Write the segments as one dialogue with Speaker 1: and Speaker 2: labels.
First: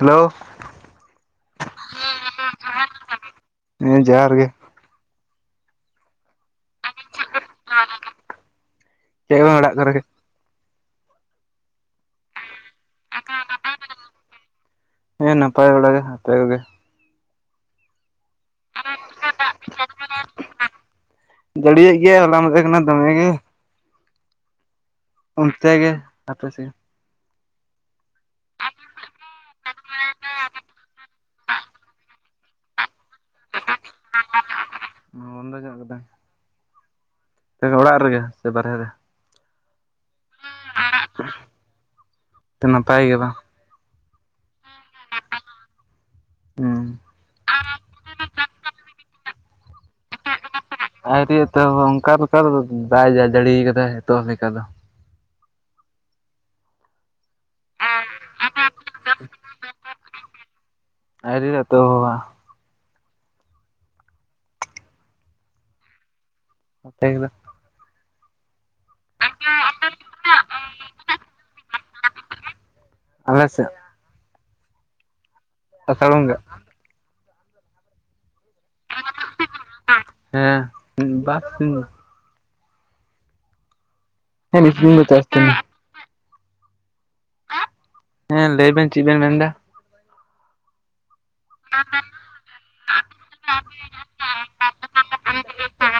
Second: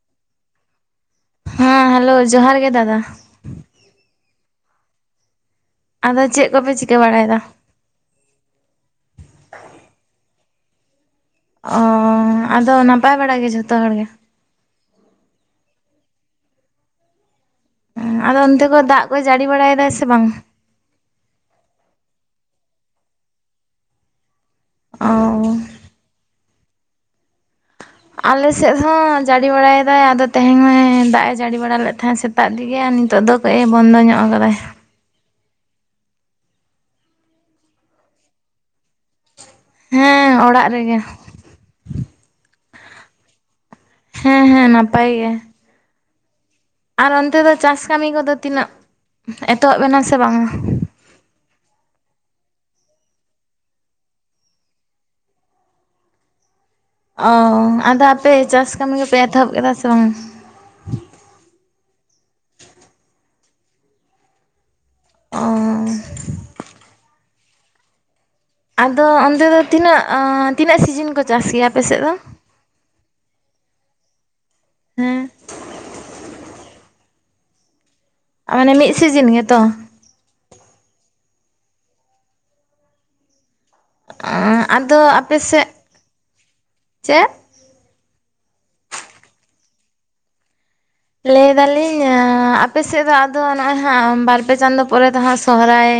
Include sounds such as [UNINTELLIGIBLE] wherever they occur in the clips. Speaker 1: Hello
Speaker 2: ᱦᱮᱸ hello ᱡᱚᱦᱟᱨ ᱜᱮ ᱫᱟᱫᱟ!
Speaker 1: ᱦᱮᱸ ᱡᱚᱦᱟᱨ ᱜᱮ
Speaker 2: ᱟᱫᱚ ᱪᱮᱜ ᱠᱚᱯᱮ ᱪᱤᱠᱟᱹ ᱵᱟᱲᱟᱭᱮᱫᱟ?
Speaker 1: [UNINTELLIGIBLE] ᱪᱮᱫ ᱦᱚᱸ ᱵᱟᱝ ᱚᱲᱟᱜ ᱠᱚᱨᱮ ᱜᱮ
Speaker 2: ᱚᱸ ᱟᱫᱚ ᱱᱟᱯᱟᱭ ᱵᱟᱲᱟ ᱜᱮ ᱡᱷᱚᱛᱚ ᱦᱚᱲ ᱜᱮ
Speaker 1: ᱦᱮᱸ ᱱᱟᱯᱟᱭ ᱵᱟᱲᱟ ᱜᱮ ᱟᱯᱮ ᱠᱩᱜᱮ
Speaker 2: ᱟᱫᱚ ᱚᱱᱛᱮ ᱠᱚ ᱫᱟᱜ ᱠᱚᱭ ᱡᱟᱹᱲᱤ ᱵᱟᱲᱟᱭᱮᱫᱟᱭ ᱥᱮ ᱵᱟᱝ?
Speaker 1: ᱡᱟᱹᱲᱤᱭᱮᱜ ᱜᱮᱭᱟᱭ ᱦᱚᱞᱟ ᱢᱟᱫᱷᱮᱨ ᱠᱷᱚᱱᱟᱜ ᱫᱚᱢᱮ ᱜᱮ᱾
Speaker 2: ᱚ
Speaker 1: ᱚᱱᱛᱮ ᱜᱮ, ᱟᱯᱮ ᱥᱮ
Speaker 2: ᱟᱞᱮ ᱥᱮᱫ ᱦᱚᱸ ᱡᱟᱹᱲᱤ ᱵᱟᱲᱟᱭᱮᱫᱟᱭ ᱟᱫᱚ ᱛᱮᱦᱮᱧ ᱢᱟ ᱫᱟᱜ ᱮ ᱡᱟᱹᱲᱤ ᱵᱟᱲᱟ ᱞᱮᱫ ᱛᱟᱦᱮᱸᱫ ᱥᱮᱫ ᱥᱮᱛᱟᱜ ᱛᱮᱜᱮ ᱱᱤᱛᱚᱜ ᱫᱚ ᱠᱟᱹᱡ ᱮ ᱵᱚᱱᱫᱚ ᱧᱚᱜ ᱟᱠᱟ ᱫᱟᱭ᱾
Speaker 1: ᱵᱚᱱᱫᱚ ᱧᱚᱜ ᱠᱟᱫᱟᱭ ᱮ ᱜᱚ ᱚᱲᱟᱜ ᱨᱮᱜᱮ ᱥᱮ ᱵᱟᱨᱦᱮ ᱨᱮ
Speaker 2: ᱦᱮᱸ ᱚᱲᱟᱜ ᱨᱮᱜᱮ
Speaker 1: ᱛᱮ ᱱᱟᱯᱟᱭ ᱜᱮ ᱵᱟᱝ
Speaker 2: ᱦᱮᱸ ᱦᱮᱸ ᱱᱟᱯᱟᱭ ᱜᱮ
Speaker 1: ᱦᱩᱸ
Speaker 2: ᱟᱨ ᱚᱱᱛᱮ ᱫᱚ ᱪᱟᱥ ᱠᱟᱹᱢᱤ ᱠᱚᱫᱚ ᱛᱤᱱᱟᱹᱜ ᱩᱸᱦ ᱮᱛᱚᱦᱚᱵ ᱮᱱᱟ ᱥᱮ ᱵᱟᱝ?
Speaker 1: [UNINTELLIGIBLE] ᱛᱚ ᱚᱱᱠᱟ ᱞᱮᱠᱟ ᱫᱚ ᱵᱟᱭ ᱡᱟ ᱡᱟᱲᱤᱭᱟ ᱠᱟᱫᱟ ᱱᱤᱛᱚ ᱞᱮᱠᱟ ᱫᱚ ᱾
Speaker 2: ᱚ ᱟᱫᱚ ᱟᱯᱮ ᱪᱟᱥ ᱠᱟᱹᱢᱤ ᱠᱚᱯᱮ ᱮᱛᱚᱦᱚᱵ ᱠᱮᱫᱟ ᱥᱮ ᱵᱟᱝ?
Speaker 1: ᱦᱟᱣᱨᱤ ᱨᱮ ᱮᱛᱚᱦᱚᱵᱟ
Speaker 2: ᱚ
Speaker 1: ᱟᱯᱮ ᱜᱮᱫᱚ
Speaker 2: ᱟᱫᱚ ᱚᱱᱛᱮ ᱫᱚ ᱛᱤᱱᱟᱹᱜ, ᱛᱤᱱᱟᱹᱜ ᱥᱤᱡᱤᱱ ᱠᱚ ᱪᱟᱥ ᱜᱮᱭᱟ ᱟᱯᱮᱥᱮᱜ ᱫᱚ?
Speaker 1: ᱟᱞᱮᱥᱮᱫ
Speaker 2: ᱦᱮᱸ
Speaker 1: ᱟᱥᱟᱲ ᱵᱚᱸᱜᱟ,
Speaker 2: ᱢᱟᱱᱮ ᱢᱤᱫ ᱥᱤᱡᱤᱱ ᱜᱮᱛᱚ
Speaker 1: ᱦᱮᱸ [INAUDIBLE] ᱦᱮᱸ ᱢᱤᱫ ᱥᱤᱧ
Speaker 2: ᱟᱫᱚ
Speaker 1: ᱫᱚ ᱪᱟᱥ
Speaker 2: ᱟᱯᱮ
Speaker 1: ᱛᱟᱦᱮᱱᱟ
Speaker 2: ᱥᱮᱫ ᱴ, ᱪᱮᱫ
Speaker 1: ᱦᱮᱸ ᱞᱟᱹᱭ ᱵᱮᱱ ᱪᱮᱫ ᱵᱮᱱ ᱢᱮᱱᱫᱟ?
Speaker 2: ᱞᱟᱹᱭ ᱫᱟᱞᱤᱧ ᱟᱯᱮ ᱥᱮᱫ ᱫᱚ ᱟᱫᱚ ᱱᱚᱜᱼᱚᱭ ᱦᱟᱸᱜ ᱵᱟᱨᱯᱮ ᱪᱟᱸᱫ ᱯᱚᱨᱮ ᱫᱚ ᱦᱟᱸᱜ ᱥᱚᱦᱚᱨᱟᱭ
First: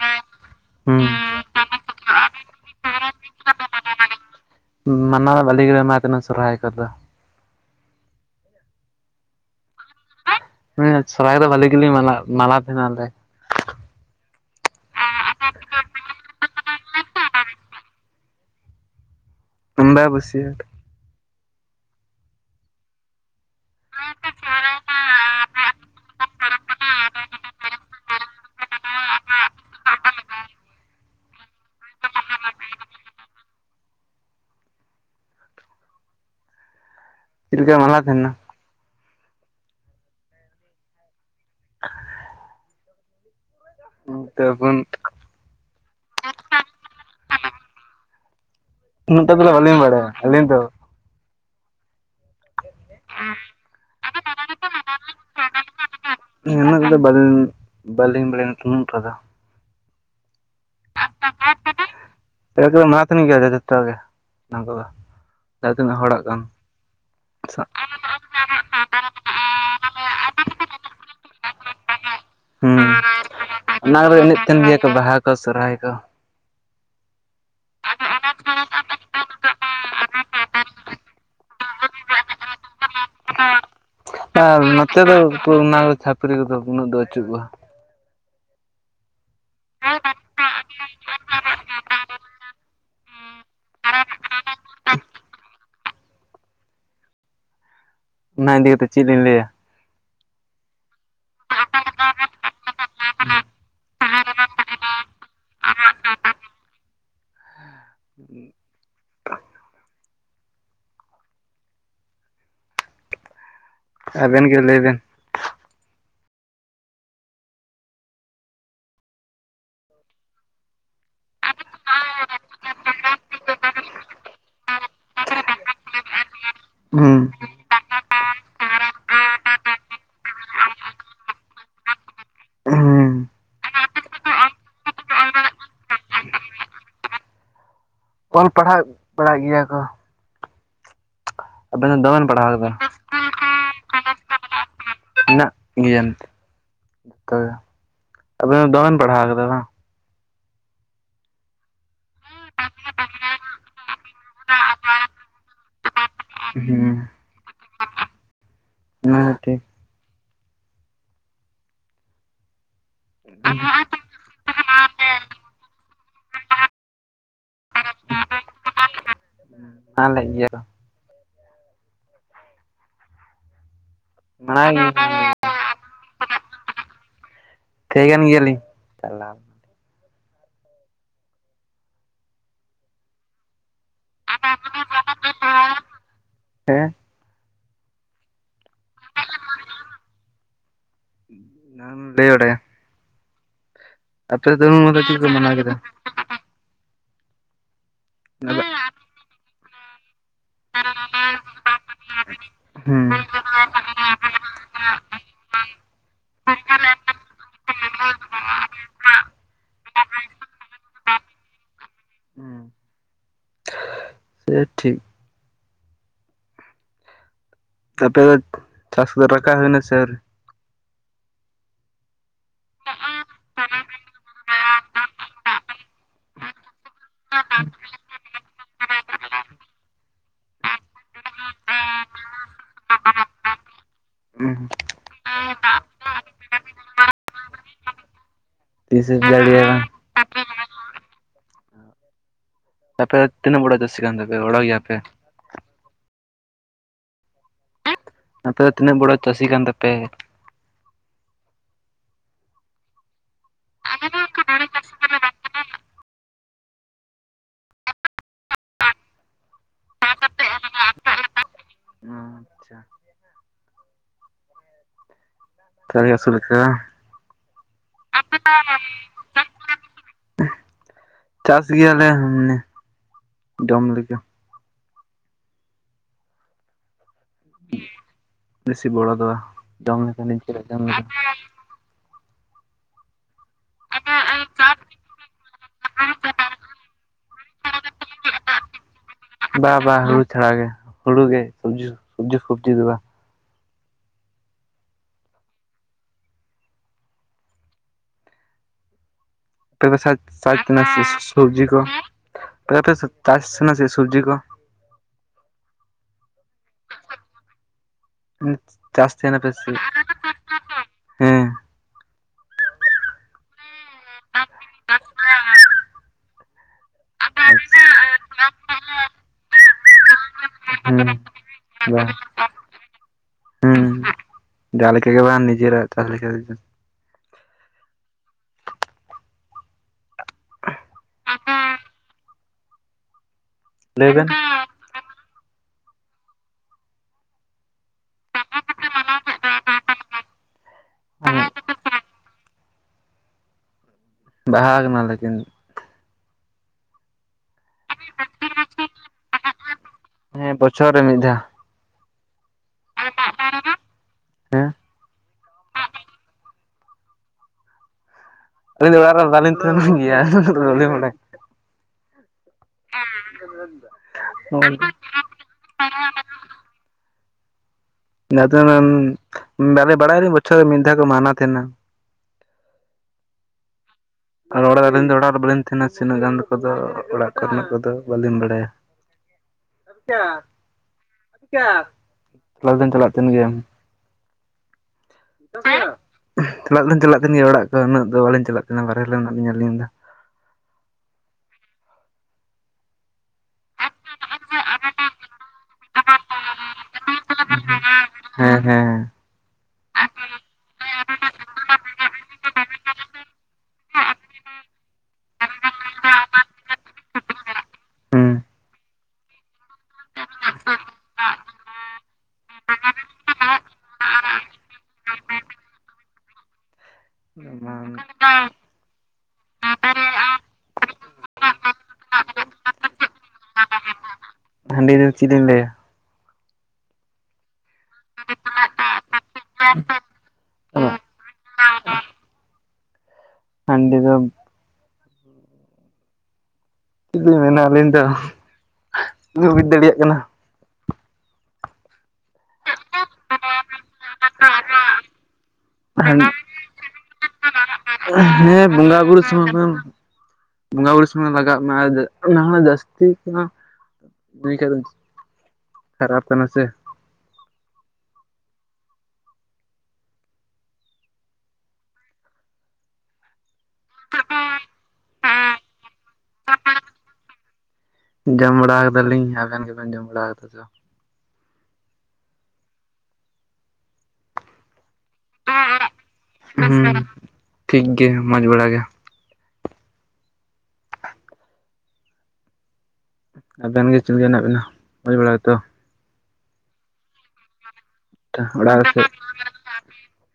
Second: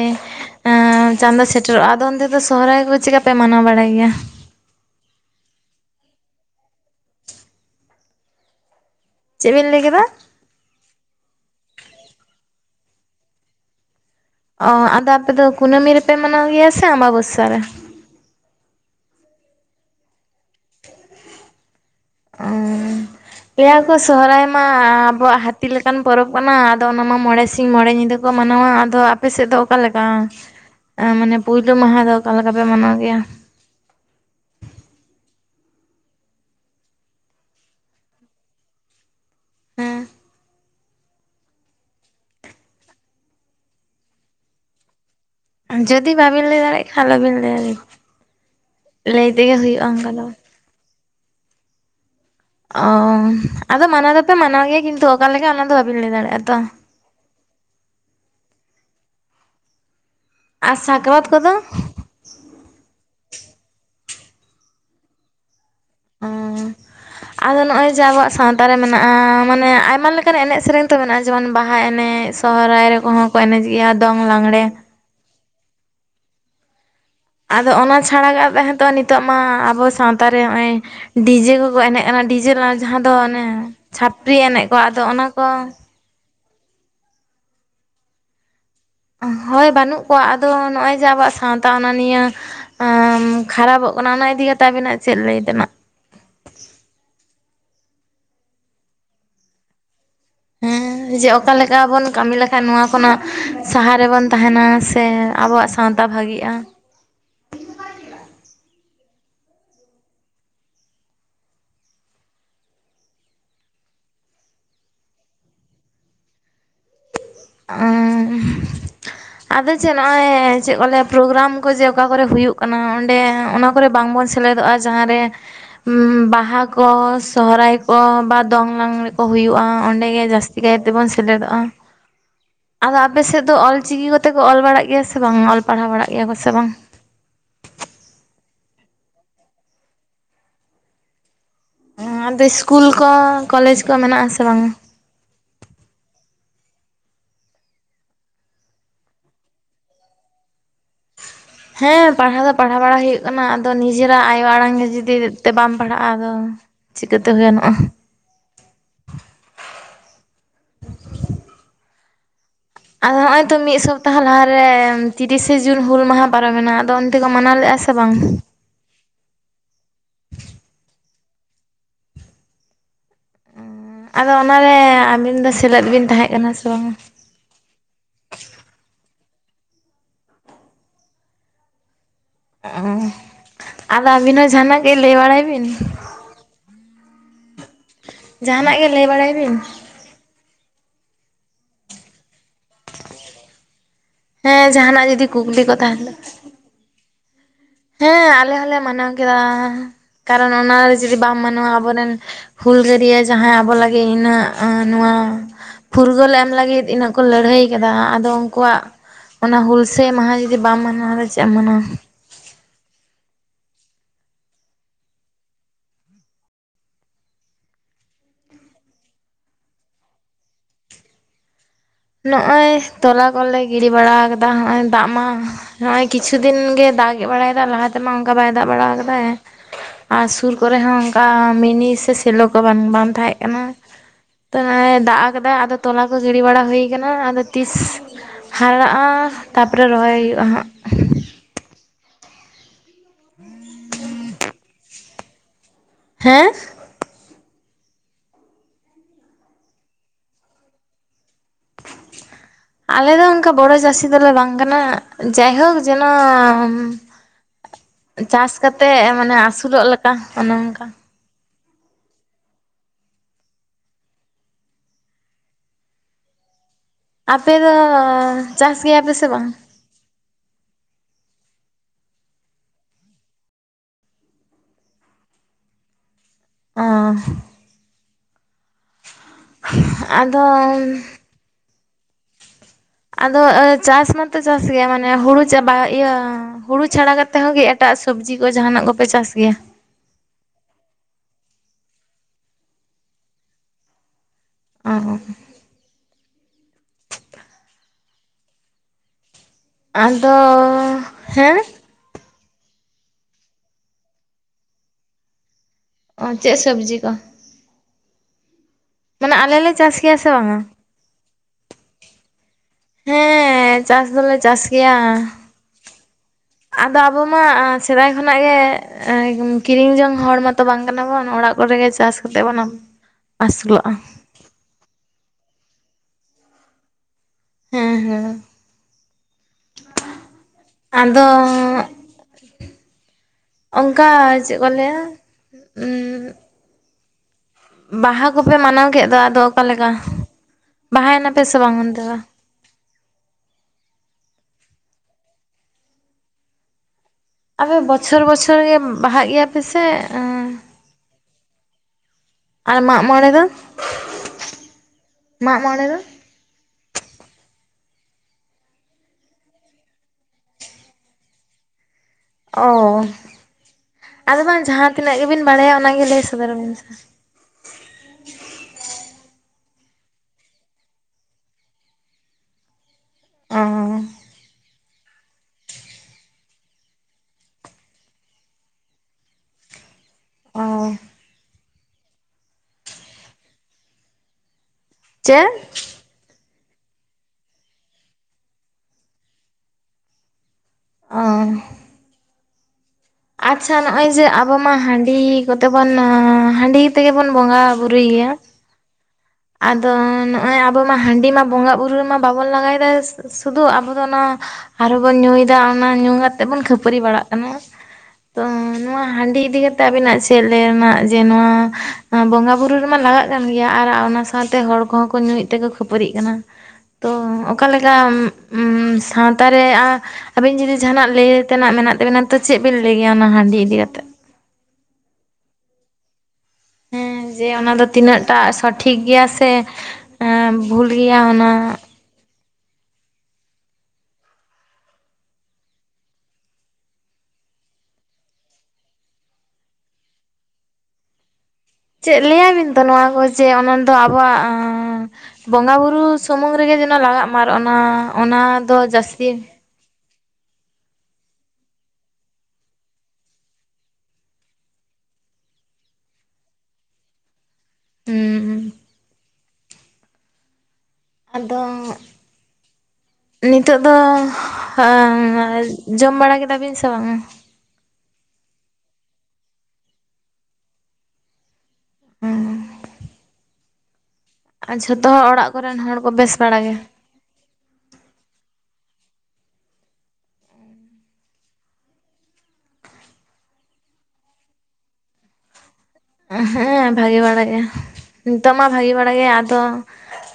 Speaker 1: ᱦᱩᱸ
Speaker 2: ᱾ ᱪᱟᱸᱫᱚ ᱥᱮᱴᱮᱨᱚᱜᱼᱟ ᱟᱫᱚ ᱚᱱᱛᱮ ᱫᱚ ᱥᱚᱦᱚᱨᱟᱭ ᱠᱚ ᱪᱤᱠᱟᱯᱮ ᱢᱟᱱᱟᱣ ᱵᱟᱲᱟᱭ ᱜᱮᱭᱟ?
Speaker 1: [UNINTELLIGIBLE] ᱵᱟᱞᱤ [UNINTELLIGIBLE] ᱥᱚᱨᱦᱟᱭ ᱠᱚᱫᱚ
Speaker 2: ᱪᱮᱫ ᱵᱮᱤ ᱞᱟᱹᱭ ᱠᱮᱫᱟ ᱾
Speaker 1: ᱦᱮᱸ ᱥᱨᱦᱟᱭ ᱫᱚ ᱵᱷᱟᱹᱞᱤ ᱜᱮᱞᱤᱧ ᱢᱟ ᱢᱟᱞᱟ ᱛᱟᱦᱮᱸᱱᱟᱞᱮ ᱾
Speaker 2: ᱚ ᱟᱫᱚ ᱟᱯᱮ ᱫᱚ ᱠᱩᱱᱟᱹᱢᱤ ᱨᱮᱯᱮ ᱢᱟᱱᱟᱣ ᱜᱮᱭᱟ, ᱥᱮ ᱟᱢᱵᱟᱵᱚᱥᱟ ᱨᱮ?
Speaker 1: ᱟᱢᱵᱟ ᱵᱟᱥᱤᱭᱟᱹ ᱨᱮ
Speaker 2: ᱚᱸᱻ ᱯᱮᱲᱟ ᱠᱚ ᱥᱚᱦᱨᱟᱭ ᱢᱟ ᱟᱵᱚᱣᱟᱜ ᱦᱟᱹᱛᱤ ᱞᱮᱠᱟᱱ ᱯᱚᱨᱚᱵᱽ ᱠᱟᱱᱟ ᱟᱫᱚ ᱚᱱᱟᱢᱟ ᱢᱚᱬᱮ ᱥᱤᱧ ᱢᱚᱬᱮ ᱧᱤᱫᱟᱹ ᱠᱚ ᱢᱟᱱᱟᱣᱟ ᱟᱫᱚ ᱟᱯᱮ ᱥᱮᱫ ᱫᱚ ᱚᱠᱟᱠᱟ ᱞᱮᱠᱟ? ᱢᱟᱱᱮ ᱯᱩᱭᱞᱳ ᱢᱟᱦᱟ ᱫᱚ ᱚᱠᱟ ᱞᱮᱠᱟ ᱯᱮ ᱢᱟᱱᱟᱣ ᱜᱮᱭᱟ?
Speaker 1: ᱪᱮᱫ ᱞᱮᱠᱟ ᱢᱟᱱᱟᱣ ᱛᱟᱦᱮᱱᱟ ᱾
Speaker 2: ᱦᱮᱸ
Speaker 1: ᱟᱨ ᱚᱱᱛᱮ ᱮᱠᱷᱚᱱ
Speaker 2: ᱡᱩᱫᱤ ᱵᱟᱵᱤᱱ ᱞᱟᱹᱭ ᱫᱟᱲᱮᱭᱟᱜ ᱠᱷᱟᱱ ᱟᱞᱚᱵᱤᱱ ᱞᱟᱹᱭᱟᱞᱤᱧ
Speaker 1: ᱩᱱᱟᱹᱜ
Speaker 2: ᱞᱟᱹᱭ
Speaker 1: ᱴᱟ
Speaker 2: ᱾
Speaker 1: ᱫᱚ
Speaker 2: ᱛᱮᱜᱮ
Speaker 1: ᱵᱟᱹᱞᱤᱧ
Speaker 2: ᱦᱩᱭᱩᱜᱼᱟ ᱚᱱᱠᱟ
Speaker 1: ᱵᱟᱲᱟᱭᱟ
Speaker 2: ᱫᱚ ᱾
Speaker 1: ᱟᱹᱞᱤᱧ
Speaker 2: ᱚ ᱟᱫᱚ ᱢᱟᱱᱟᱣ ᱫᱚᱯᱮ ᱢᱟᱱᱟᱣ ᱜᱮᱭᱟ, ᱠᱤᱱᱛᱩ ᱚᱠᱟ ᱞᱮᱠᱟ ᱚᱱᱟ ᱫᱚ ᱵᱟᱹᱵᱤᱱ ᱞᱟᱹᱭ ᱫᱟᱲᱮᱜ
Speaker 1: ᱩᱱᱟᱹᱜᱫᱚ ᱵᱟᱹᱞᱤᱧ ᱵᱟᱹᱞᱤᱧ ᱵᱟᱲᱟᱭᱟ ᱩᱱᱟᱹᱜᱴᱟ ᱫᱚ
Speaker 2: ᱟᱨ ᱥᱟᱠᱨᱟᱛ ᱠᱚᱫᱚ ᱾
Speaker 1: ᱮ ᱢᱟᱛᱷᱱᱤ ᱜᱮᱭᱟ ᱡᱚᱛᱚ ᱜᱮ ᱚᱱᱟ ᱠᱚᱫᱚ ᱾ ᱡᱟᱦᱟᱸ ᱛᱤᱱᱟᱹᱜ ᱦᱚᱲ
Speaker 2: ᱚ, ᱟᱫᱚ ᱱᱚᱜᱼᱚᱭ ᱡᱮ ᱟᱵᱚᱣᱟᱜ ᱥᱟᱱ ᱛᱟᱨᱮ ᱢᱮᱱᱟᱜᱼᱟ ᱢᱟᱱᱮ ᱟᱭᱢᱟ ᱞᱮᱠᱟᱱ ᱮᱱᱮᱡ ᱥᱮᱨᱮᱧ ᱛᱚ ᱢᱮᱱᱟᱜᱼᱟ ᱡᱮᱢᱚᱱ ᱵᱟᱦᱟ ᱮᱱᱮᱡ ᱾
Speaker 1: ᱦᱩᱸ
Speaker 2: ᱥᱚᱦᱨᱟᱭ ᱨᱮ ᱠᱚᱦᱚᱸ ᱠᱚ ᱮᱱᱮᱡ ᱜᱮᱭᱟ ᱾ ᱫᱚᱝ ᱞᱟᱜᱽᱬᱮ
Speaker 1: ᱛᱚ ᱥᱚᱨᱦᱟᱭ ᱠᱚ
Speaker 2: ᱟᱫᱚ ᱚᱱᱟ ᱪᱷᱟᱲᱟᱜ [UNINTELLIGIBLE] ᱦᱤᱛᱚᱜ ᱱᱤᱛᱚᱜ ᱢᱟ ᱟᱵᱚ ᱥᱟᱶᱛᱟᱮ ᱨᱮ ᱱᱚᱜᱼᱚᱭ ᱰᱤᱡᱮ ᱠᱚᱠᱚ ᱮᱱᱮᱡ ᱠᱟᱱᱟ ᱰᱤᱡᱮ ᱨᱮᱱᱟᱜ ᱡᱟᱦᱟᱸ ᱫᱚ ᱚᱱᱮ ᱪᱷᱟᱯᱨᱤ
Speaker 1: ᱟᱨ
Speaker 2: ᱮᱱᱮᱡ ᱠᱚ
Speaker 1: ᱱᱚᱛᱮ
Speaker 2: ᱟᱫᱚ
Speaker 1: ᱫᱚ
Speaker 2: ᱚᱱᱟ ᱠᱚ
Speaker 1: ᱚᱱᱟ ᱪᱷᱟᱯᱨᱤ ᱠᱚᱫᱚ ᱩᱱᱟᱹᱜ ᱫᱚ ᱟᱹᱪᱩᱜ ᱠᱚᱼᱟ ᱾
Speaker 2: ᱦᱳᱭ ᱵᱟᱹᱱᱩᱜ ᱠᱚᱣᱟ ᱟᱫᱚ ᱱᱚᱜᱼᱚᱭ ᱡᱮ ᱟᱵᱚᱣᱟᱜ ᱥᱟᱶᱛᱟ ᱚᱱᱟ ᱱᱤᱭᱟᱹ ᱾ ᱟ ᱠᱷᱟᱨᱟᱯᱚᱜ ᱠᱟᱱᱟ ᱚᱱᱟ ᱤᱫᱤ ᱠᱟᱛᱮ ᱟᱵᱤᱱᱟᱜ ᱪᱮᱫ ᱞᱟᱹᱭ ᱛᱮᱱᱟᱜ?
Speaker 1: ᱚᱱᱟ ᱤᱫᱤ ᱠᱟᱛᱮᱫ ᱪᱮᱫ ᱞᱤᱧ ᱞᱟᱹᱭᱟ ᱾
Speaker 2: ᱦᱮᱸ ᱡᱮ ᱚᱠᱟᱞᱮᱠᱟ ᱵᱚᱱ ᱠᱟᱹᱢᱤ ᱞᱮᱠᱷᱟᱱ ᱱᱚᱣᱟ ᱠᱚᱱᱟᱜ ᱥᱟᱦᱟ ᱨᱮᱵᱚᱱ ᱛᱟᱦᱮᱱᱟ ᱥᱮ ᱟᱵᱚᱣᱟᱜ ᱥᱟᱶᱛᱟ ᱵᱷᱟᱜᱤᱜᱼᱟ ᱾
Speaker 1: [INAUDIBLE] ᱟᱵᱮᱱ ᱜᱮ ᱞᱟᱹᱭᱵᱮᱱ?
Speaker 2: ᱟᱨ [UNINTELLIGIBLE] ᱟᱫᱚ ᱪᱮᱫ ᱱᱚᱜᱼᱚᱭ ᱪᱮᱫ ᱠᱚ ᱞᱟᱹᱭᱟ ᱯᱨᱳᱜᱨᱟᱢ ᱠᱚ ᱡᱮ ᱚᱠᱟ ᱠᱚᱨᱮ ᱦᱩᱭᱩᱜ ᱠᱟᱱᱟ, ᱚᱸᱰᱮ ᱚᱱᱟ ᱠᱚᱨᱮ ᱵᱟᱝ ᱵᱚᱱ ᱥᱮᱞᱮᱫᱚᱜ-ᱟ ᱡᱟᱦᱟᱸ ᱨᱮ᱾ ᱢᱩᱸ, ‌ ᱵᱟᱦᱟ ᱠᱚ
Speaker 1: ᱦᱩᱸ
Speaker 2: ᱥᱚᱦᱨᱟᱭ ᱠᱚ ᱵᱟ ᱫᱚᱝ ᱞᱟᱜᱽᱬᱲᱮ ᱠᱚ ᱦᱩᱭᱩᱜ-ᱟ ᱚᱸᱰᱮ ᱜᱮ ᱡᱟᱥᱼᱼ ᱪᱮᱫ ᱠᱟᱛᱮ ᱵᱚᱱ ᱥᱮᱞᱮᱫᱚᱜ-ᱟ? ᱟᱫᱚ
Speaker 1: ᱦᱩᱸ
Speaker 2: ᱟᱯᱮ ᱥᱮᱫ ᱫᱚ ᱚᱞ ᱪᱤᱠᱤ ᱠᱚᱛᱮ ᱠᱚ ᱚᱞ ᱵᱟᱲᱟᱜ ᱜᱮᱭᱟ ᱥᱮ ᱵᱟᱝ ᱚᱞ ᱯᱟᱲᱦᱟᱣ ᱵᱟᱲᱟᱜ ᱜᱮᱭᱟ ᱠᱚ ᱥᱮ ᱵᱟᱝ?
Speaker 1: ᱚᱞ ᱯᱟᱲᱦᱟᱜ ᱵᱟᱲᱟᱭ ᱜᱮᱭᱟ ᱠᱚ᱾ ᱟᱵᱮᱱ ᱫᱚ
Speaker 2: ᱦᱚᱸ
Speaker 1: ᱫᱚᱢᱮᱱ
Speaker 2: ᱟᱫᱚ
Speaker 1: ᱯᱟᱲᱦᱟᱣ ᱠᱟᱫᱟ
Speaker 2: ᱤᱥᱠᱩᱞ ᱠᱚ ᱠᱚᱞᱮᱡᱽ ᱠᱚ ᱢᱮᱱᱟᱜᱼᱟ ᱥᱮ ᱵᱟᱝᱟ?
Speaker 1: ᱢᱮᱱᱟᱜ ᱜᱮᱭᱟᱱ ᱛᱚ, ᱟᱵᱮᱱ ᱫᱚ ᱫᱚᱢᱮ ᱵᱮᱱ ᱯᱟᱲᱦᱟᱣ ᱠᱟᱫᱟ ᱵᱟᱝ᱾
Speaker 2: ᱦᱮᱸ ᱯᱟᱲᱦᱟᱣ ᱫᱚ ᱯᱟᱲᱦᱟᱣ ᱵᱟᱲᱟ ᱦᱩᱭᱩᱜ ᱠᱟᱱᱟ ᱟᱫᱚ ᱱᱤᱡᱮᱨᱟᱜ ᱟᱭᱳ ᱟᱲᱟᱝ ᱡᱩᱫᱤ ᱛᱮ ᱵᱟᱢᱼᱼ ᱯᱟᱲᱦᱟᱜ-ᱟ ᱫᱚ
Speaker 1: ᱦᱩᱸ
Speaker 2: ᱪᱤᱠᱟᱹ ᱛᱮ ᱦᱩᱭ ᱜᱟᱱᱚᱜ-ᱟ᱾
Speaker 1: ᱚᱱᱟ ᱦᱚᱸ ᱴᱷᱤᱠ᱾
Speaker 2: ᱟᱫᱚ ᱦᱚᱸᱜ-ᱚᱭ ᱛᱚ ᱢᱤᱫ ᱥᱚᱯᱛᱟ ᱦᱚᱸ ᱞᱟᱦᱟ ᱨᱮ ᱛᱤᱨᱤ ᱥᱮ ᱡᱩᱱ ᱦᱩᱞ ᱢᱟᱦᱟᱸ ᱯᱟᱨᱚᱢᱮᱱᱟ ᱟᱫᱚ ᱚᱱᱛᱮ ᱠᱚ ᱢᱟᱱᱟᱣ ᱞᱮᱜ-ᱟ ᱥᱮ ᱥᱮ ᱵᱟᱝ?
Speaker 1: [UNINTELLIGIBLE] ᱞᱮᱜ ᱜᱮᱭᱟ ᱠᱚ᱾
Speaker 2: ᱟᱫᱚ ᱚᱱᱟ ᱨᱮ
Speaker 1: ᱢᱟᱱᱟ
Speaker 2: ᱟᱵᱤᱱ ᱫᱚ ᱥᱮᱞᱮᱫ ᱵᱤᱱ ᱛᱟᱦᱮᱸ ᱠᱟᱱᱟ ᱥᱮ ᱵᱟᱝ᱾
Speaker 1: ᱛᱮᱦᱮᱸ ᱠᱟᱱ ᱜᱮᱭᱟ‌ ᱞᱤᱧ, ᱪᱟᱞᱟᱣᱼᱼ
Speaker 2: ᱚ, ᱟᱫᱚ ᱟᱹᱵᱤᱱ ᱦᱚᱸ ᱡᱟᱦᱟᱸ ᱱᱟᱜ ᱜᱮ ᱞᱟᱹᱭ ᱵᱟᱲᱟᱭ ᱵᱤᱱ?
Speaker 1: ᱦᱮᱸ
Speaker 2: ᱡᱟᱸᱦᱟᱱᱟᱜ ᱜᱮ ᱞᱟᱹᱭ ᱵᱟᱲᱟᱭ ᱵᱤᱱ?
Speaker 1: ᱱᱚᱣᱟᱢ ᱞᱟᱹᱭ ᱵᱟᱲᱟᱭᱟ᱾ ᱟᱯᱮ ᱫᱚ
Speaker 2: ᱦᱮᱸ
Speaker 1: ᱩᱱ ᱢᱚᱛᱚ
Speaker 2: ᱡᱟᱸᱦᱟᱱᱟᱜ
Speaker 1: ᱪᱮᱫ
Speaker 2: ᱡᱩᱫᱤ
Speaker 1: ᱢᱟᱱᱟᱣ
Speaker 2: ᱠᱩᱠᱞᱤ
Speaker 1: ᱠᱮᱫᱟ
Speaker 2: ᱠᱚ ᱛᱟᱸᱦᱮᱱ ᱛᱟ ᱦᱮᱸ ᱟᱞᱮ ᱦᱚᱸᱞᱮ ᱢᱟᱱᱟᱣ ᱜᱮᱭᱟ ᱠᱟᱨᱚᱱ ᱚᱱᱟ ᱨᱮ ᱡᱩᱫᱤ ᱵᱟᱢ ᱢᱟᱱᱟᱣᱟ ᱟᱵᱚ ᱨᱮᱱ
Speaker 1: ᱦᱩᱸ
Speaker 2: ᱦᱩᱞᱜᱟᱹᱨᱭᱟᱹ ᱡᱟᱦᱟᱸ ᱟᱵᱚ ᱞᱟᱜᱤᱫ ᱤᱱᱟᱹᱜ ᱱᱚᱣᱟ ᱯᱷᱩᱨᱜᱟᱹᱞ ᱮᱢ ᱞᱟᱜᱤᱫ ᱤᱱᱟᱹᱜ ᱠᱚ ᱞᱟᱹᱲᱦᱟᱹᱭ ᱠᱟᱫᱟ ᱟᱫᱚ ᱩᱱᱠᱩ ᱣᱟᱜ᱾ ᱚᱱᱟ ᱦᱩᱞᱥᱟᱹᱭ ᱢᱟᱦᱟᱸ ᱡᱩᱫᱤ ᱵᱟᱢ ᱢᱟᱱᱟᱣᱟ ᱟᱫᱚ ᱪᱮᱜ-ᱮᱢ ᱢᱟᱱᱟᱣᱟ᱾
Speaker 1: ᱦᱩᱸ᱾ ᱥᱮ ᱴᱷᱤᱠ ᱛᱚ ᱟᱯᱮ ᱫᱚ ᱪᱟᱥ ᱠᱚᱫᱚ ᱨᱟᱠᱟᱵ ᱦᱩᱭᱱᱟ ᱥᱮ ᱟᱹᱣᱨᱤ?
Speaker 2: ᱱᱚᱜ-ᱚᱸᱭ ᱛᱚᱞᱟ ᱠᱚᱞᱮ ᱜᱤᱰᱤ ᱵᱟᱲᱟ ᱟᱠᱟᱫᱟ ᱦᱚᱸᱜ-ᱚᱭ ᱫᱟᱜ ᱢᱟᱼᱼ ᱱᱚᱜ-ᱚᱭ ᱠᱤᱪᱷᱩ ᱫᱤᱱ ᱜᱮ ᱫᱟᱜ ᱜᱮᱜ ᱵᱟᱲᱟᱭ ᱫᱟ ᱞᱟᱦᱟ ᱛᱮᱢᱟ ᱚᱱᱠᱟ ᱵᱟᱭ ᱫᱟᱜ ᱵᱟᱲᱟ ᱠᱟᱫᱟᱭ᱾ ᱟᱨ ᱥᱩᱨ ᱠᱚᱨᱮ ᱦᱚᱸ ᱚᱝᱠᱟ ᱢᱤᱱᱤ ᱥᱮ ᱥᱮᱞᱚ ᱠᱚ ᱵᱟᱱ ᱵᱟᱝ ᱛᱟᱦᱮᱸᱜ ᱠᱟᱱᱟ᱾ ᱛᱚ ᱱᱚᱜ-ᱚᱭ ᱫᱟᱜ ᱟᱠᱟᱫᱟ ᱟᱫᱚ ᱛᱚᱞᱟ ᱠᱚ ᱜᱤᱲᱤ ᱵᱟᱲᱟ ᱦᱩᱭᱼᱼ ᱠᱟᱱᱟ ᱟᱫᱚ ᱛᱤᱥ ᱦᱟᱨᱟᱜ-ᱟ
Speaker 1: ᱛᱤᱥᱮ ᱡᱟᱹᱲᱤᱭᱟ ᱵᱟᱝ
Speaker 2: ᱛᱟᱯᱚᱨᱮ ᱨᱚᱦᱚᱭ ᱦᱩᱭᱩᱜ-ᱟ ᱦᱟᱸᱜ᱾
Speaker 1: ᱟᱯᱮ ᱫᱚ ᱛᱤᱱᱟᱹᱜ ᱵᱚᱲᱚ ᱪᱟᱹᱥᱤ ᱠᱟᱱ ᱛᱮ ᱯᱮ ᱵᱚᱲᱚ ᱜᱮᱭᱟ ᱯᱮ?
Speaker 2: ᱦᱮᱸ
Speaker 1: ᱟᱯᱮ ᱫᱚ ᱛᱤᱱᱟᱹᱜ ᱵᱚᱲᱚ ᱪᱟᱹᱥᱤ ᱠᱟᱱ ᱛᱮᱯᱮ?
Speaker 2: ᱟᱞᱮ ᱫᱚ ᱚᱱᱠᱟ ᱵᱚᱲᱚ ᱪᱟᱥᱤ ᱫᱚᱞᱮ ᱵᱟᱝ ᱠᱟᱱᱟ ᱡᱟᱭᱦᱳᱠ ᱡᱮᱱᱚᱢᱼᱼ ᱪᱟᱥ ᱠᱟᱛᱮᱜ ᱢᱟᱱᱮ ᱟᱥᱩᱞᱚᱜ ᱞᱮᱠᱟ ᱚᱱᱮ ᱚᱝᱠᱟ᱾
Speaker 1: ᱚ, ᱟᱪᱪᱷᱟ᱾ ᱠᱷᱟᱹᱞᱤ ‌ᱟᱥᱩᱞᱮᱠᱟ
Speaker 2: ᱟᱯᱮ ᱫᱚ ᱪᱟᱥ ᱜᱮᱭᱟ ᱯᱮ ᱥᱮ ᱵᱟᱝ?
Speaker 1: ᱪᱟᱥ ᱜᱮᱭᱟ ᱞᱮ ᱦᱩᱸ ᱢᱟᱱᱮ ᱡᱚᱢ ᱞᱮᱠᱟ᱾
Speaker 2: ᱚᱸ᱾
Speaker 1: ᱵᱮᱥᱤ ᱵᱚᱲᱚ ᱫᱚᱣᱟ ᱡᱚᱢ ᱞᱮᱠᱟ
Speaker 2: ᱟᱫᱚ
Speaker 1: ᱱᱤᱡᱮᱨᱟᱜ ᱡᱚᱢ ᱞᱮᱠᱟ᱾
Speaker 2: ᱟᱫᱚ ᱚ ᱪᱟᱥ ᱢᱟᱛᱚ ᱪᱟᱥ ᱜᱮᱭᱟ ᱢᱟᱱᱮ ᱦᱩᱲᱩ ᱪᱟᱵᱟ ᱤᱭᱟᱹ ᱦᱩᱲᱩ ᱪᱷᱟᱲᱟ ᱠᱟᱛᱼᱼ ᱛᱮᱦᱚᱸ ᱜᱮ ᱮᱴᱟᱜ ᱥᱚᱵᱽᱡᱤ ᱠᱚ ᱡᱟᱸᱦᱟᱱᱟᱜ ᱠᱚᱯᱮ ᱪᱟᱥ ᱜᱮᱭᱟ?
Speaker 1: ᱵᱟᱼᱵᱟ ᱦᱩᱲᱩ ᱪᱷᱟᱲᱟ ᱜᱮ, ᱦᱩᱲᱩ ᱜᱮ ᱥᱩᱵᱽᱡᱤ ᱥᱩᱵᱽᱡᱤ ᱥᱩᱵᱽᱡᱤ ᱠᱩᱵᱽᱡᱤ‌ ᱫᱚ ᱵᱟ᱾
Speaker 2: ᱚᱻ᱾
Speaker 1: ᱛᱚᱵᱮ ᱥᱟᱡᱽ
Speaker 2: ᱟᱫᱚ
Speaker 1: ᱥᱟᱡᱽ ᱛᱟᱦᱮᱱᱟ ᱥᱮ
Speaker 2: ᱦᱮᱸ
Speaker 1: ᱥᱩᱵᱽᱡᱤ ᱠᱚ ᱛᱚ ᱟᱯᱮ ᱪᱟᱥ ᱛᱟᱦᱮᱱᱟ ᱥᱮ ᱥᱩᱵᱽᱡᱤ ᱠᱚ᱾
Speaker 2: ᱚ, ᱪᱮᱜ ᱥᱟᱹᱵᱽᱡᱤ ᱠᱚ?
Speaker 1: ᱦᱮᱸ ᱪᱟᱥ
Speaker 2: ᱢᱟᱱᱮ
Speaker 1: ᱛᱷᱮᱱᱟ ᱯᱮ
Speaker 2: ᱟᱞᱮ
Speaker 1: ᱥᱮ
Speaker 2: ᱞᱮ
Speaker 1: ᱪᱮᱜ,
Speaker 2: ᱪᱟᱥ ᱜᱮᱭᱟ ᱥᱮ ᱵᱟᱝᱟ?
Speaker 1: ᱦᱮᱸ᱾
Speaker 2: ᱦᱮᱸ ᱪᱟᱥ ᱫᱚᱞᱮ ᱪᱟᱥ ᱜᱮᱭᱟ᱾ ᱟᱫᱚ ᱟᱵᱚ ᱢᱟ ᱥᱮᱫᱟᱭ ᱠᱷᱚᱱᱟᱜ ᱜᱮ ᱠᱤᱨᱤᱧ ᱡᱚᱝ ᱦᱚᱲ ᱢᱟ ᱚ ᱵᱟᱝ
Speaker 1: ᱦᱩᱸ
Speaker 2: ᱠᱟᱱᱟ ᱵᱚᱱ ᱚᱲᱟᱜ ᱠᱚᱨᱮᱜᱮ
Speaker 1: ᱵᱟ
Speaker 2: ᱪᱟᱥ ᱠᱟᱛᱮ ᱵᱚᱱ ᱟᱹᱥᱩᱞᱚᱜᱼᱟ᱾
Speaker 1: ᱡᱟᱦᱟᱞᱮᱠᱟ ᱜᱮ ᱵᱟᱝ ᱱᱤᱡᱮᱨᱟ ᱠᱟᱹᱢᱤ ᱠᱟᱹᱢᱤ ᱛᱮ
Speaker 2: ᱦᱮᱸ ᱦᱮᱸ᱾ ᱟᱫᱚ᱾ ᱚᱱᱠᱟ
Speaker 1: ᱞᱟᱹᱭ ᱵᱮᱱ
Speaker 2: ᱪᱮᱫ ᱠᱚ ᱞᱟᱹᱭᱟ᱾ ᱵᱟᱦᱟ ᱠᱚᱯᱮ ᱢᱟᱱᱟᱣ ᱠᱮᱫ ᱫᱚ ᱟᱫᱚ ᱚᱠᱟᱞᱮᱠᱟ ᱵᱟᱦᱟᱭ ᱱᱟᱯᱮ ᱥᱮ ᱵᱟᱝ ᱚᱱᱛᱮ ᱫᱚ?
Speaker 1: ᱵᱟᱦᱟ ᱠᱟᱱᱟᱞ ᱡᱟᱱᱤᱡ
Speaker 2: ᱟᱯᱮ ᱵᱚᱪᱷᱚᱨ ᱵᱚᱪᱷᱚᱨ ᱜᱮ ᱵᱟᱦᱟᱜ ᱜᱮᱭᱟ ᱯᱮᱥᱮ᱾
Speaker 1: ᱦᱮᱸ ᱵᱚᱪᱷᱚᱨ ᱨᱮ ᱢᱤᱫ ᱫᱷᱟᱣ᱾
Speaker 2: ᱟᱨ ᱢᱟᱜ ᱢᱚᱬᱮ ᱫᱚ
Speaker 1: ᱦᱮᱸ
Speaker 2: ᱢᱟᱜ ᱢᱚᱬᱮ ᱫᱚ?
Speaker 1: ᱟᱞᱤᱧ ᱫᱚ ᱚᱲᱟᱜ ᱨᱮ [UNINTELLIGIBLE]
Speaker 2: ᱣ ᱟᱫᱚ ᱵᱟᱝ ᱡᱟᱦᱟᱸ ᱛᱤᱱᱟᱹᱜ ᱜᱮᱵᱤᱱ ᱵᱟᱲᱟᱭᱟ ᱚᱱᱟᱜᱮ ᱞᱟᱹᱭ ᱥᱚᱫᱚᱨᱟᱵᱤᱱ ᱥᱮ᱾
Speaker 1: ᱮ ᱵᱟᱲᱟᱭ ᱵᱪ ᱢᱤᱫ ᱫᱷᱟᱣ ᱠᱚ ᱢᱟᱱᱟᱣ ᱛᱟᱦᱮᱸᱱᱟ᱾
Speaker 2: ᱚᱸ
Speaker 1: ᱟᱨ ᱚᱲᱟᱜ ᱟᱹᱞᱤᱧ ᱫᱚ ᱚᱲᱟᱜ ᱨᱮ ᱵᱟᱹᱞᱤᱧ ᱛᱟᱦᱮᱱᱟ ᱛᱤᱱᱟᱹᱜ ᱜᱟᱱᱠᱚᱫᱚ ᱚᱲᱟᱜ ᱠᱚᱨᱮᱱᱟᱜ ᱠᱚᱫᱚ ᱵᱟᱹᱞᱤᱧ ᱵᱟᱲᱟᱭᱟ᱾
Speaker 2: [INAUDIBLE] ᱚ
Speaker 1: ᱠᱞᱟᱥ ᱫᱩᱧ ᱪᱟᱞᱟᱜ ᱛᱟᱦᱮᱱ ᱜᱮᱭᱟ
Speaker 2: ᱪᱮᱫ
Speaker 1: ᱪᱟᱞᱟᱜ ᱫᱚᱞᱤᱧ ᱪᱟᱞᱟᱜ ᱛᱟᱦᱮᱱ ᱜᱮᱭᱟ ᱚᱲᱟᱜ ᱠᱚ ᱩᱱᱟᱹᱜ ᱫᱚ ᱵᱟᱹᱞᱤᱧ ᱪᱟᱞᱟᱜ ᱠᱟᱱᱟ ᱵᱟᱨᱦᱮ ᱨᱮ ᱢᱮᱱᱟᱜ ᱠᱟ ᱞᱤᱧᱟ ᱟᱹᱞᱤᱧ ᱫᱚ
Speaker 2: ᱚᱸ ᱟᱪᱪᱷᱟ ᱱᱚᱜᱼᱚᱭ ᱡᱮ ᱟᱵᱚ ᱢᱟ ᱦᱟᱺᱰᱤ ᱠᱚᱛᱮ ᱵᱚᱱ ᱦᱟᱸᱰᱤ ᱛᱮᱜᱮ ᱵᱚᱱ ᱵᱚᱸᱜᱟ ᱵᱩᱨᱩᱭ ᱜᱮᱭᱟ
Speaker 1: ᱦᱮᱸ ᱦᱮᱸ
Speaker 2: ᱟᱫᱚ ᱱᱚᱜᱼᱚᱭ ᱟᱵᱚ ᱢᱟ ᱦᱟᱺᱰᱤ ᱢᱟ ᱵᱚᱸᱜᱟ ᱵᱩᱨᱩ ᱨᱮᱢᱟ ᱵᱟᱵᱚᱱ ᱞᱟᱜᱟᱭ ᱫᱟᱥᱮ ᱥᱩᱫᱩ ᱟᱵᱚ ᱫᱚ ᱚᱱᱟ ᱟᱨᱦᱸ ᱵᱚᱱ ᱧᱩᱭᱮᱫᱟ ᱚᱱᱟ ᱧᱩ ᱠᱟᱛᱮᱫ ᱵᱚᱱ ᱠᱷᱟᱹᱯᱟᱹᱨᱤ ᱵᱟᱲᱟᱜ ᱠᱟᱱᱟ᱾ ᱛᱚ
Speaker 1: ᱦᱮᱸ
Speaker 2: ᱱᱚᱣᱟ ᱦᱟᱺᱰᱤ ᱤᱫᱤ ᱠᱟᱛᱮᱜ ᱟᱵᱤᱱᱟᱜ ᱪᱮᱫ ᱞᱟᱹᱭ ᱨᱮᱱᱟᱜ ᱡᱮ ᱱᱚᱣᱭᱟ ᱵᱚᱸᱜᱟ ᱵᱩᱨᱩ ᱨᱮᱢᱟ ᱞᱟᱜᱟᱜ ᱠᱟᱱ ᱜᱮᱭᱟ ᱟᱨ ᱚᱱᱟ ᱥᱟᱛᱮ ᱦᱚᱲ ᱠᱚᱦᱚᱸ ᱠᱚ ᱧᱩᱭᱮᱫ ᱛᱮᱠᱚ ᱠᱷᱟᱹᱯᱟᱹᱨᱤᱜ ᱠᱟᱱᱟ ᱛᱚ ᱚᱠᱟᱞᱮᱠᱟ ᱥᱟᱶᱛᱟ ᱨᱮ ᱟᱹᱵᱤᱱ ᱡᱩᱫᱤ ᱡᱟᱦᱟᱱᱟᱜ ᱞᱟᱹᱭ ᱛᱮᱱᱟᱜ ᱢᱮᱱᱟᱜ ᱛᱟᱵᱤᱱᱟ ᱛᱚ ᱪᱮᱫ ᱵᱤᱱ ᱞᱟᱹᱭᱟ ᱚᱱᱟ ᱦᱟᱺᱰᱤ ᱤᱫᱤ ᱠᱟᱛᱮ
Speaker 1: ᱦᱟᱸᱰᱤ ᱨᱮ ᱪᱮᱫ ᱤᱧ ᱞᱮᱭᱟ᱾
Speaker 2: ᱦᱮᱸ ᱡᱮ ᱚᱱᱟ ᱫᱚ ᱛᱤᱱᱟᱹᱜ ᱴᱟ ᱥᱚᱴᱷᱤᱠ ᱜᱮᱭᱟ ᱥᱮ ᱵᱷᱩᱞ ᱜᱮᱭᱟ ᱚᱱᱟ᱾
Speaker 1: ᱦᱟᱺᱰᱤ ᱫᱚ ᱢᱟᱱᱮ ᱟᱹᱞᱤᱧ ᱫᱚ ᱵᱟᱞᱤᱧ ᱠᱩᱡ ᱫᱟᱲᱮᱭᱟᱜ ᱠᱟᱱᱟ?
Speaker 2: ᱪᱮᱫ ᱞᱟᱹᱭᱟᱵᱤᱱ ᱛᱚ ᱱᱚᱣᱭᱟ ᱠᱚ ᱡᱮ ᱚᱱᱟ ᱫᱚ ᱟᱵᱚᱣᱟᱜ ᱵᱚᱸᱜᱟ ᱵᱳᱨᱳ ᱥᱩᱢᱩᱝ ᱨᱮᱜᱮ ᱡᱮᱱᱚ ᱞᱟᱜᱟ ᱢᱟ ᱚᱱᱟ ᱚᱱᱟ
Speaker 1: ᱦᱮᱸ
Speaker 2: ᱫᱚ
Speaker 1: ᱵᱚᱸᱜᱟ ᱵᱩᱨᱩ
Speaker 2: ᱡᱟᱹᱥᱛᱤ
Speaker 1: ᱥᱚᱢᱚᱭ ᱵᱚᱸᱜᱟ ᱵᱩᱨᱩ ᱥᱚᱢᱚᱭ ᱞᱟᱜᱟ ᱢᱟ ᱚᱱᱟ ᱦᱸ ᱡᱟᱹᱥᱛᱤ ᱠᱷᱟᱨᱟᱯ ᱠᱟᱱᱟ ᱥᱮ
Speaker 2: ᱦᱩᱸ ᱟᱫᱚ ᱱᱤᱛᱚᱜ ᱫᱚ᱾ ᱡᱚᱢ ᱵᱟᱲᱟ ᱠᱮᱫᱟᱵᱤᱱ ᱥᱮ ᱵᱟᱝᱟ?
Speaker 1: ᱡᱚᱢ ᱵᱟᱲᱟ ᱠᱟᱫᱟᱞᱤᱧ ᱟᱵᱮᱱ ᱜᱮᱵᱮᱱ ᱡᱚᱢ ᱵᱟᱲᱟ ᱠᱟᱫᱟ ᱵᱟᱝ?
Speaker 2: ᱦᱩᱸ ᱟᱨ ᱡᱷᱚᱛᱚ ᱦᱚᱲ ᱚᱲᱟᱜ ᱠᱚᱨᱮᱱ ᱦᱚᱲ ᱠᱚ ᱵᱮᱥ ᱵᱟᱲᱟ ᱜᱮ
Speaker 1: ᱦᱩᱸ ᱴᱷᱤᱠ ᱜᱮ ᱢᱚᱡᱽ ᱵᱟᱲᱟ ᱜᱮ ᱟᱵᱮᱱ ᱜᱮ ᱪᱤᱞᱠᱟ ᱦᱮᱱᱟᱜ ᱵᱤᱱᱟ ᱢᱚᱡᱽ ᱵᱟᱲᱟ ᱜᱮᱛᱚ
Speaker 2: ᱦᱮᱸ ᱵᱷᱟᱜᱤ ᱵᱟᱲᱟ ᱜᱮ ᱱᱤᱛᱚᱜ ᱢᱟ
Speaker 1: ᱚᱲᱟᱜ
Speaker 2: ᱵᱷᱟᱜᱤ
Speaker 1: ᱨᱮ ᱥᱮᱫ
Speaker 2: ᱵᱟᱲᱟ ᱜᱮ ᱟᱫᱚ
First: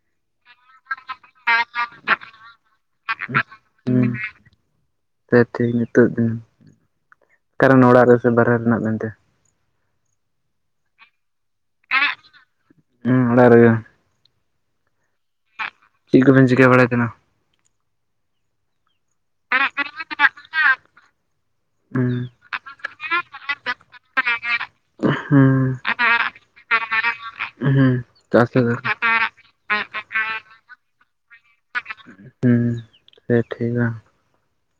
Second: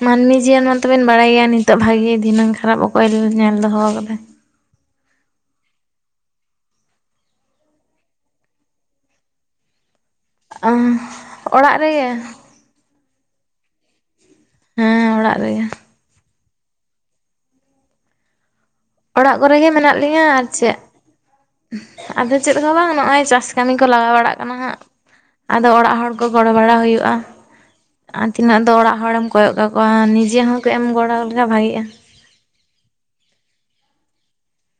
Speaker 2: ᱢᱟᱹᱱᱢᱤ ᱡᱤᱭᱚᱱ ᱢᱟᱛᱚ ᱵᱤᱱ ᱵᱟᱲᱟᱭ ᱜᱮᱭᱟ ᱱᱤᱛᱚᱜ ᱵᱷᱟᱜᱮ ᱫᱷᱤᱱᱟᱹᱝ ᱠᱷᱟᱨᱟᱯ ᱚᱠᱚᱭ ᱧᱮᱞ ᱫᱚᱦᱚ ᱠᱟᱫᱟᱭ᱾
Speaker 1: ᱥᱮ ᱴᱷᱤᱠ ᱱᱤᱛᱚᱜ ᱫᱤᱱ ᱚᱠᱟᱨᱮᱱ ᱚᱲᱟᱜ ᱨᱮᱥ ᱵᱟᱨᱦᱮ ᱨᱮᱱᱟᱜ ᱢᱮᱱᱛᱮ?
Speaker 2: ᱟᱦ ᱚᱲᱟᱜ ᱨᱮᱜᱮ,
Speaker 1: ᱦᱮᱸ ᱟᱲᱟᱜ ᱨᱮᱜᱮ,
Speaker 2: ᱦᱮᱸ ᱚᱲᱟᱜ ᱨᱮᱜᱮ,
Speaker 1: ᱪᱮᱫ ᱠᱚᱵᱮᱱ ᱪᱤᱠᱟᱹ ᱵᱟᱲᱟᱭ ᱠᱟᱱᱟ?
Speaker 2: ᱚᱲᱟᱜ ᱠᱚᱨᱮ ᱜᱮ ᱢᱮᱱᱟᱜ ᱞᱤᱧᱟᱹ ᱟᱨ ᱪᱮᱫ
Speaker 1: ᱦᱩᱸ
Speaker 2: ᱟᱫᱚ ᱪᱮᱫ ᱦᱚᱸ ᱵᱟᱝ ᱱᱚᱜᱼᱚᱭ ᱪᱟᱥ ᱠᱟᱹᱢᱤ ᱠᱚ ᱞᱟᱜᱟᱣ ᱵᱟᱲᱟᱜ ᱠᱟᱱᱟ ᱦᱟᱸᱜ
Speaker 1: ᱦᱩᱸ
Speaker 2: ᱟᱫᱚ ᱚᱲᱟᱜ ᱦᱚᱲ ᱠᱚ ᱜᱚᱲᱚ ᱵᱟᱲᱟ ᱦᱩᱭᱩᱜᱼᱟ,
Speaker 1: ᱦᱩᱸ
Speaker 2: ᱟᱨ
Speaker 1: ᱪᱟᱥ
Speaker 2: ᱛᱤᱱᱟᱹᱜ ᱫᱚ
Speaker 1: ᱠᱟᱫᱟ
Speaker 2: ᱚᱲᱟᱜ ᱦᱚᱲᱮᱢ ᱠᱚᱭᱚᱜ ᱠᱟᱠᱚᱣᱟ ᱱᱤᱡᱮ ᱦᱚᱸ ᱠᱟᱹᱡ ᱮᱢ ᱜᱚᱲᱚ ᱞᱮᱠᱷᱟᱡ ᱵᱷᱟᱜᱤᱜᱼᱟ,
Speaker 1: ᱦᱮᱸ ᱴᱷᱤᱠ ᱟ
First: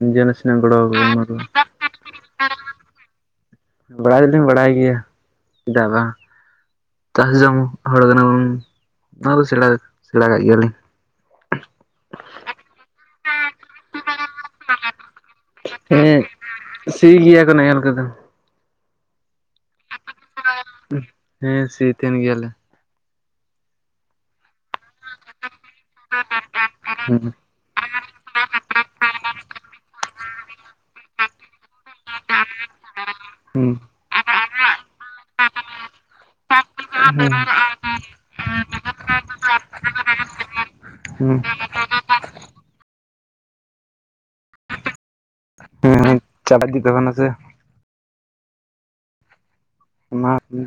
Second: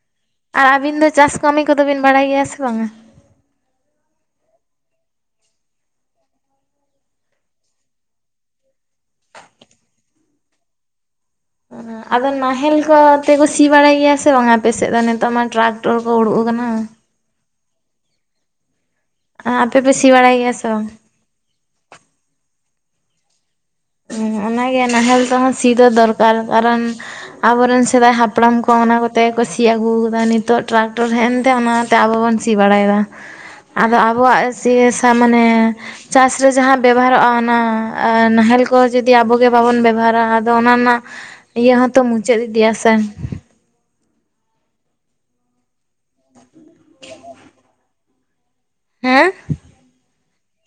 Speaker 1: ᱤᱡᱳ ᱢᱮᱥᱮ,
Speaker 2: ᱟᱨ ᱟᱹᱵᱤᱱ ᱫᱚ ᱪᱟᱥ ᱠᱟᱹᱢᱤ ᱠᱚᱫᱚ ᱵᱤᱱ ᱵᱟᱲᱟᱭ ᱜᱮᱭᱟ ᱥᱮ ᱵᱟᱝ ᱟ?
Speaker 1: ᱵᱟᱲᱟᱭ ᱫᱚ ᱞᱤᱧ ᱵᱟᱲᱟᱭ ᱜᱮᱭᱟ ᱪᱮᱫᱟᱜ ᱵᱟᱝ, ᱪᱟᱥ ᱡᱚᱢ ᱦᱚᱲ ᱠᱟᱱᱟ ᱵᱚᱱ ᱱᱚᱣᱟ ᱫᱚ ᱥᱮᱬᱟ ᱜᱮ ᱥᱮᱬᱟ ᱠᱟᱜ ᱜᱮᱭᱟ ᱞᱤᱧ,
Speaker 2: ᱟᱫᱚ ᱱᱟᱦᱮᱞ ᱠᱚ ᱛᱮᱠᱚ ᱥᱤ ᱵᱟᱲᱟᱭ ᱜᱮᱭᱟ ᱥᱮ ᱵᱟᱝ ᱟ ᱟᱯᱮᱥᱮᱫ ᱫᱚ ᱱᱤᱛᱚᱜ ᱢᱟ? ᱴᱨᱟᱠᱴᱚᱨ ᱠᱚ
Speaker 1: ᱦᱮᱸ
Speaker 2: ᱩᱰᱩᱠ ᱟᱠᱟᱱᱟ,
Speaker 1: ᱥᱤ ᱜᱮᱭᱟ ᱠᱚ ᱱᱟᱦᱮᱞ ᱠᱚᱫᱚ,
Speaker 2: ᱦᱮ ᱟᱯᱮ ᱯᱮ ᱥᱤ ᱵᱟᱲᱟᱭ ᱜᱮᱭᱟ ᱥᱮ ᱵᱟᱝ?
Speaker 1: ᱦᱮᱸ ᱥᱤ ᱛᱟᱦᱮᱱ ᱜᱮᱭᱟᱞᱮ,
Speaker 2: ᱦᱮᱸ ᱚᱱᱟᱜᱮ ᱱᱟᱦᱮᱞ ᱛᱮᱦᱚᱸ ᱥᱤ ᱫᱚ ᱫᱚᱨᱠᱟᱨ ᱠᱟᱨᱚᱱ
Speaker 1: ᱦᱩᱸ
Speaker 2: ᱟᱵᱚᱨᱮᱱ ᱥᱮᱫᱟᱭ ᱦᱟᱯ ᱦᱟᱯᱲᱟᱢ ᱠᱚ ᱚᱱᱟ ᱠᱚᱛᱮ ᱠᱚ ᱥᱤ ᱟᱹᱜᱩ ᱠᱟᱫᱟ ᱱᱤᱛᱚᱜ ᱴᱨᱟᱠᱴᱚᱨ ᱦᱮᱡ ᱮᱱ ᱛᱮ ᱚᱱᱟᱛᱮ ᱟᱵᱚ ᱵᱚᱱ ᱥᱤ ᱵᱟᱲᱟ ᱭᱮᱫᱟ,
Speaker 1: ᱦᱩᱸ
Speaker 2: ᱟᱫᱚ ᱟᱵᱚᱣᱟᱜ ᱥᱤ ᱦᱟᱥᱟ ᱢᱟᱱᱮ ᱪᱟᱥ ᱨᱮ ᱡᱟᱦᱟᱸ ᱵᱮᱵᱦᱟᱨᱚᱜᱼᱟ ᱚᱱᱟ ᱱᱟᱦᱮᱞ ᱠᱚ ᱠᱚ ᱡᱩᱫᱤ ᱟᱵᱚ ᱜᱮ ᱵᱟᱵᱚᱱ ᱵᱮᱵᱚ ᱦᱟᱨᱟ ᱟᱫᱚ ᱚᱱᱟ ᱨᱮᱱᱟᱜ
Speaker 1: ᱦᱩᱸ
Speaker 2: ᱤᱭᱟᱹ ᱦᱚᱸᱛᱚ ᱢᱩᱪᱟᱹᱫ ᱤᱫᱤᱜ-ᱟ ᱥᱮ,
Speaker 1: ᱦᱮᱸ ᱪᱟᱞᱟᱜ ᱜᱮ ᱛᱚ ᱠᱟᱱᱟ ᱥᱮ,
Speaker 2: ᱦᱮᱸ
Speaker 1: ᱚᱱᱟ ᱜᱮ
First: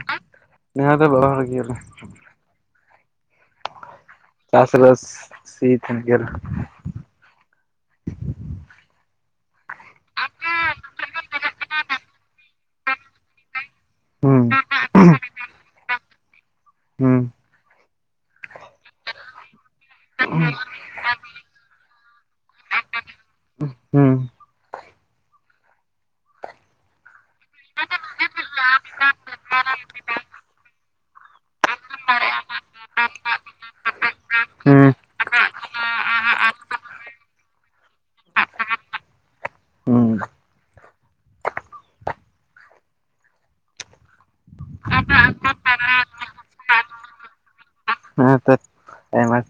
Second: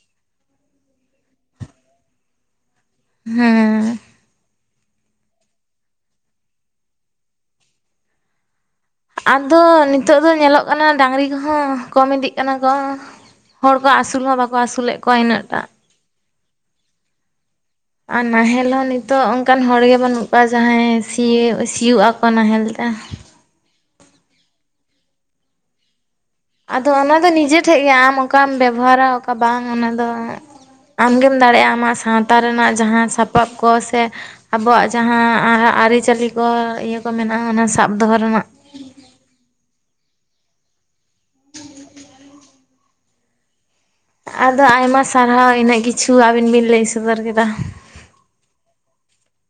Speaker 1: ᱡᱟᱦᱟ ᱫᱚ [UNINTELLIGIBLE] [UNINTELLIGIBLE] ᱜᱮᱭᱟᱞᱮ
Speaker 2: ᱦᱮᱸ
Speaker 1: ᱪᱟᱥ ᱨᱟᱥ ᱥᱤ ᱛᱟᱦᱮᱱ ᱜᱮᱭᱟ ᱞᱮ,
Speaker 2: ᱟᱫᱚ ᱱᱤᱛᱚᱜ ᱫᱚ ᱧᱮᱞᱚᱜ ᱠᱟᱱᱟ ᱰᱟᱝᱨᱤ ᱠᱚᱦᱚᱸ ᱠᱚᱢ ᱤᱫᱤᱜ ᱠᱟᱱᱟ ᱠᱚ, ᱦᱚᱲ ᱠᱚ ᱟᱹᱥᱩᱞ ᱦᱚᱸ
Speaker 1: ᱦᱩᱸ
Speaker 2: ᱵᱟᱠᱚ ᱟᱹᱥᱩᱞ ᱮᱫ ᱠᱚᱣᱟ ᱤᱱᱟᱹᱜ ᱴᱟᱜ,
Speaker 1: ᱦᱩᱸ
Speaker 2: ᱟᱨ ᱱᱟᱦᱮᱞ ᱦᱚᱸ ᱱᱤᱛᱚᱜ ᱚᱱᱠᱟᱱ ᱦᱚᱲ ᱜᱮ ᱵᱟᱹᱱᱩᱜ ᱠᱚᱣᱟ ᱡᱟᱦᱟᱸᱭ ᱥᱤᱭᱚ ᱥᱤᱭᱳᱜ ᱟᱠᱚ ᱱᱟᱦᱮᱞ ᱛᱮ,
Speaker 1: ᱦᱩᱸ
Speaker 2: ᱟᱫᱚ ᱚᱱᱟ ᱫᱚ ᱱᱤᱡᱮ ᱴᱷᱮᱡ ᱜᱮ ᱟᱢ ᱚᱠᱟᱢ ᱵᱮᱵᱚ ᱦᱟᱨᱟ ᱚᱠᱟ ᱵᱟᱝ ᱚᱱᱟ ᱫᱚ ᱟᱢᱜᱮᱢ ᱫᱟᱲᱮᱜᱼᱟ ᱟᱢᱟᱜ ᱥᱟᱶᱛᱟ ᱨᱮᱱᱟᱜ ᱡᱟᱦᱟᱸ ᱥᱟᱯᱟᱵ ᱠᱚ ᱥᱮ
Speaker 1: ᱦᱩᱸ
Speaker 2: ᱟᱵᱚᱣᱟᱜ ᱡᱟᱦᱟᱸ ᱟᱹᱨᱤᱪᱟᱹᱞᱤ ᱠᱚ ᱤᱭᱟᱹ ᱠᱚ ᱢᱮᱱᱟᱜᱼᱟ ᱚᱱᱟ ᱥᱟᱵ ᱫᱚᱦᱚ ᱨᱮᱱᱟᱜ,
Speaker 1: ᱦᱩᱸ
Speaker 2: [UNINTELLIGIBLE] [UNINTELLIGIBLE] ᱟᱫᱚ ᱟᱭᱢᱟ ᱥᱟᱨᱦᱟᱣ ᱤᱱᱟᱹᱜ ᱠᱤᱪᱷᱩ ᱟᱹᱵᱤᱱ ᱵᱤᱱ ᱞᱟᱹᱭ ᱥᱚᱫᱚᱨ ᱠᱮᱫᱟ,
Speaker 1: ᱦᱮᱸ ᱛᱚ ᱟᱭᱢᱟ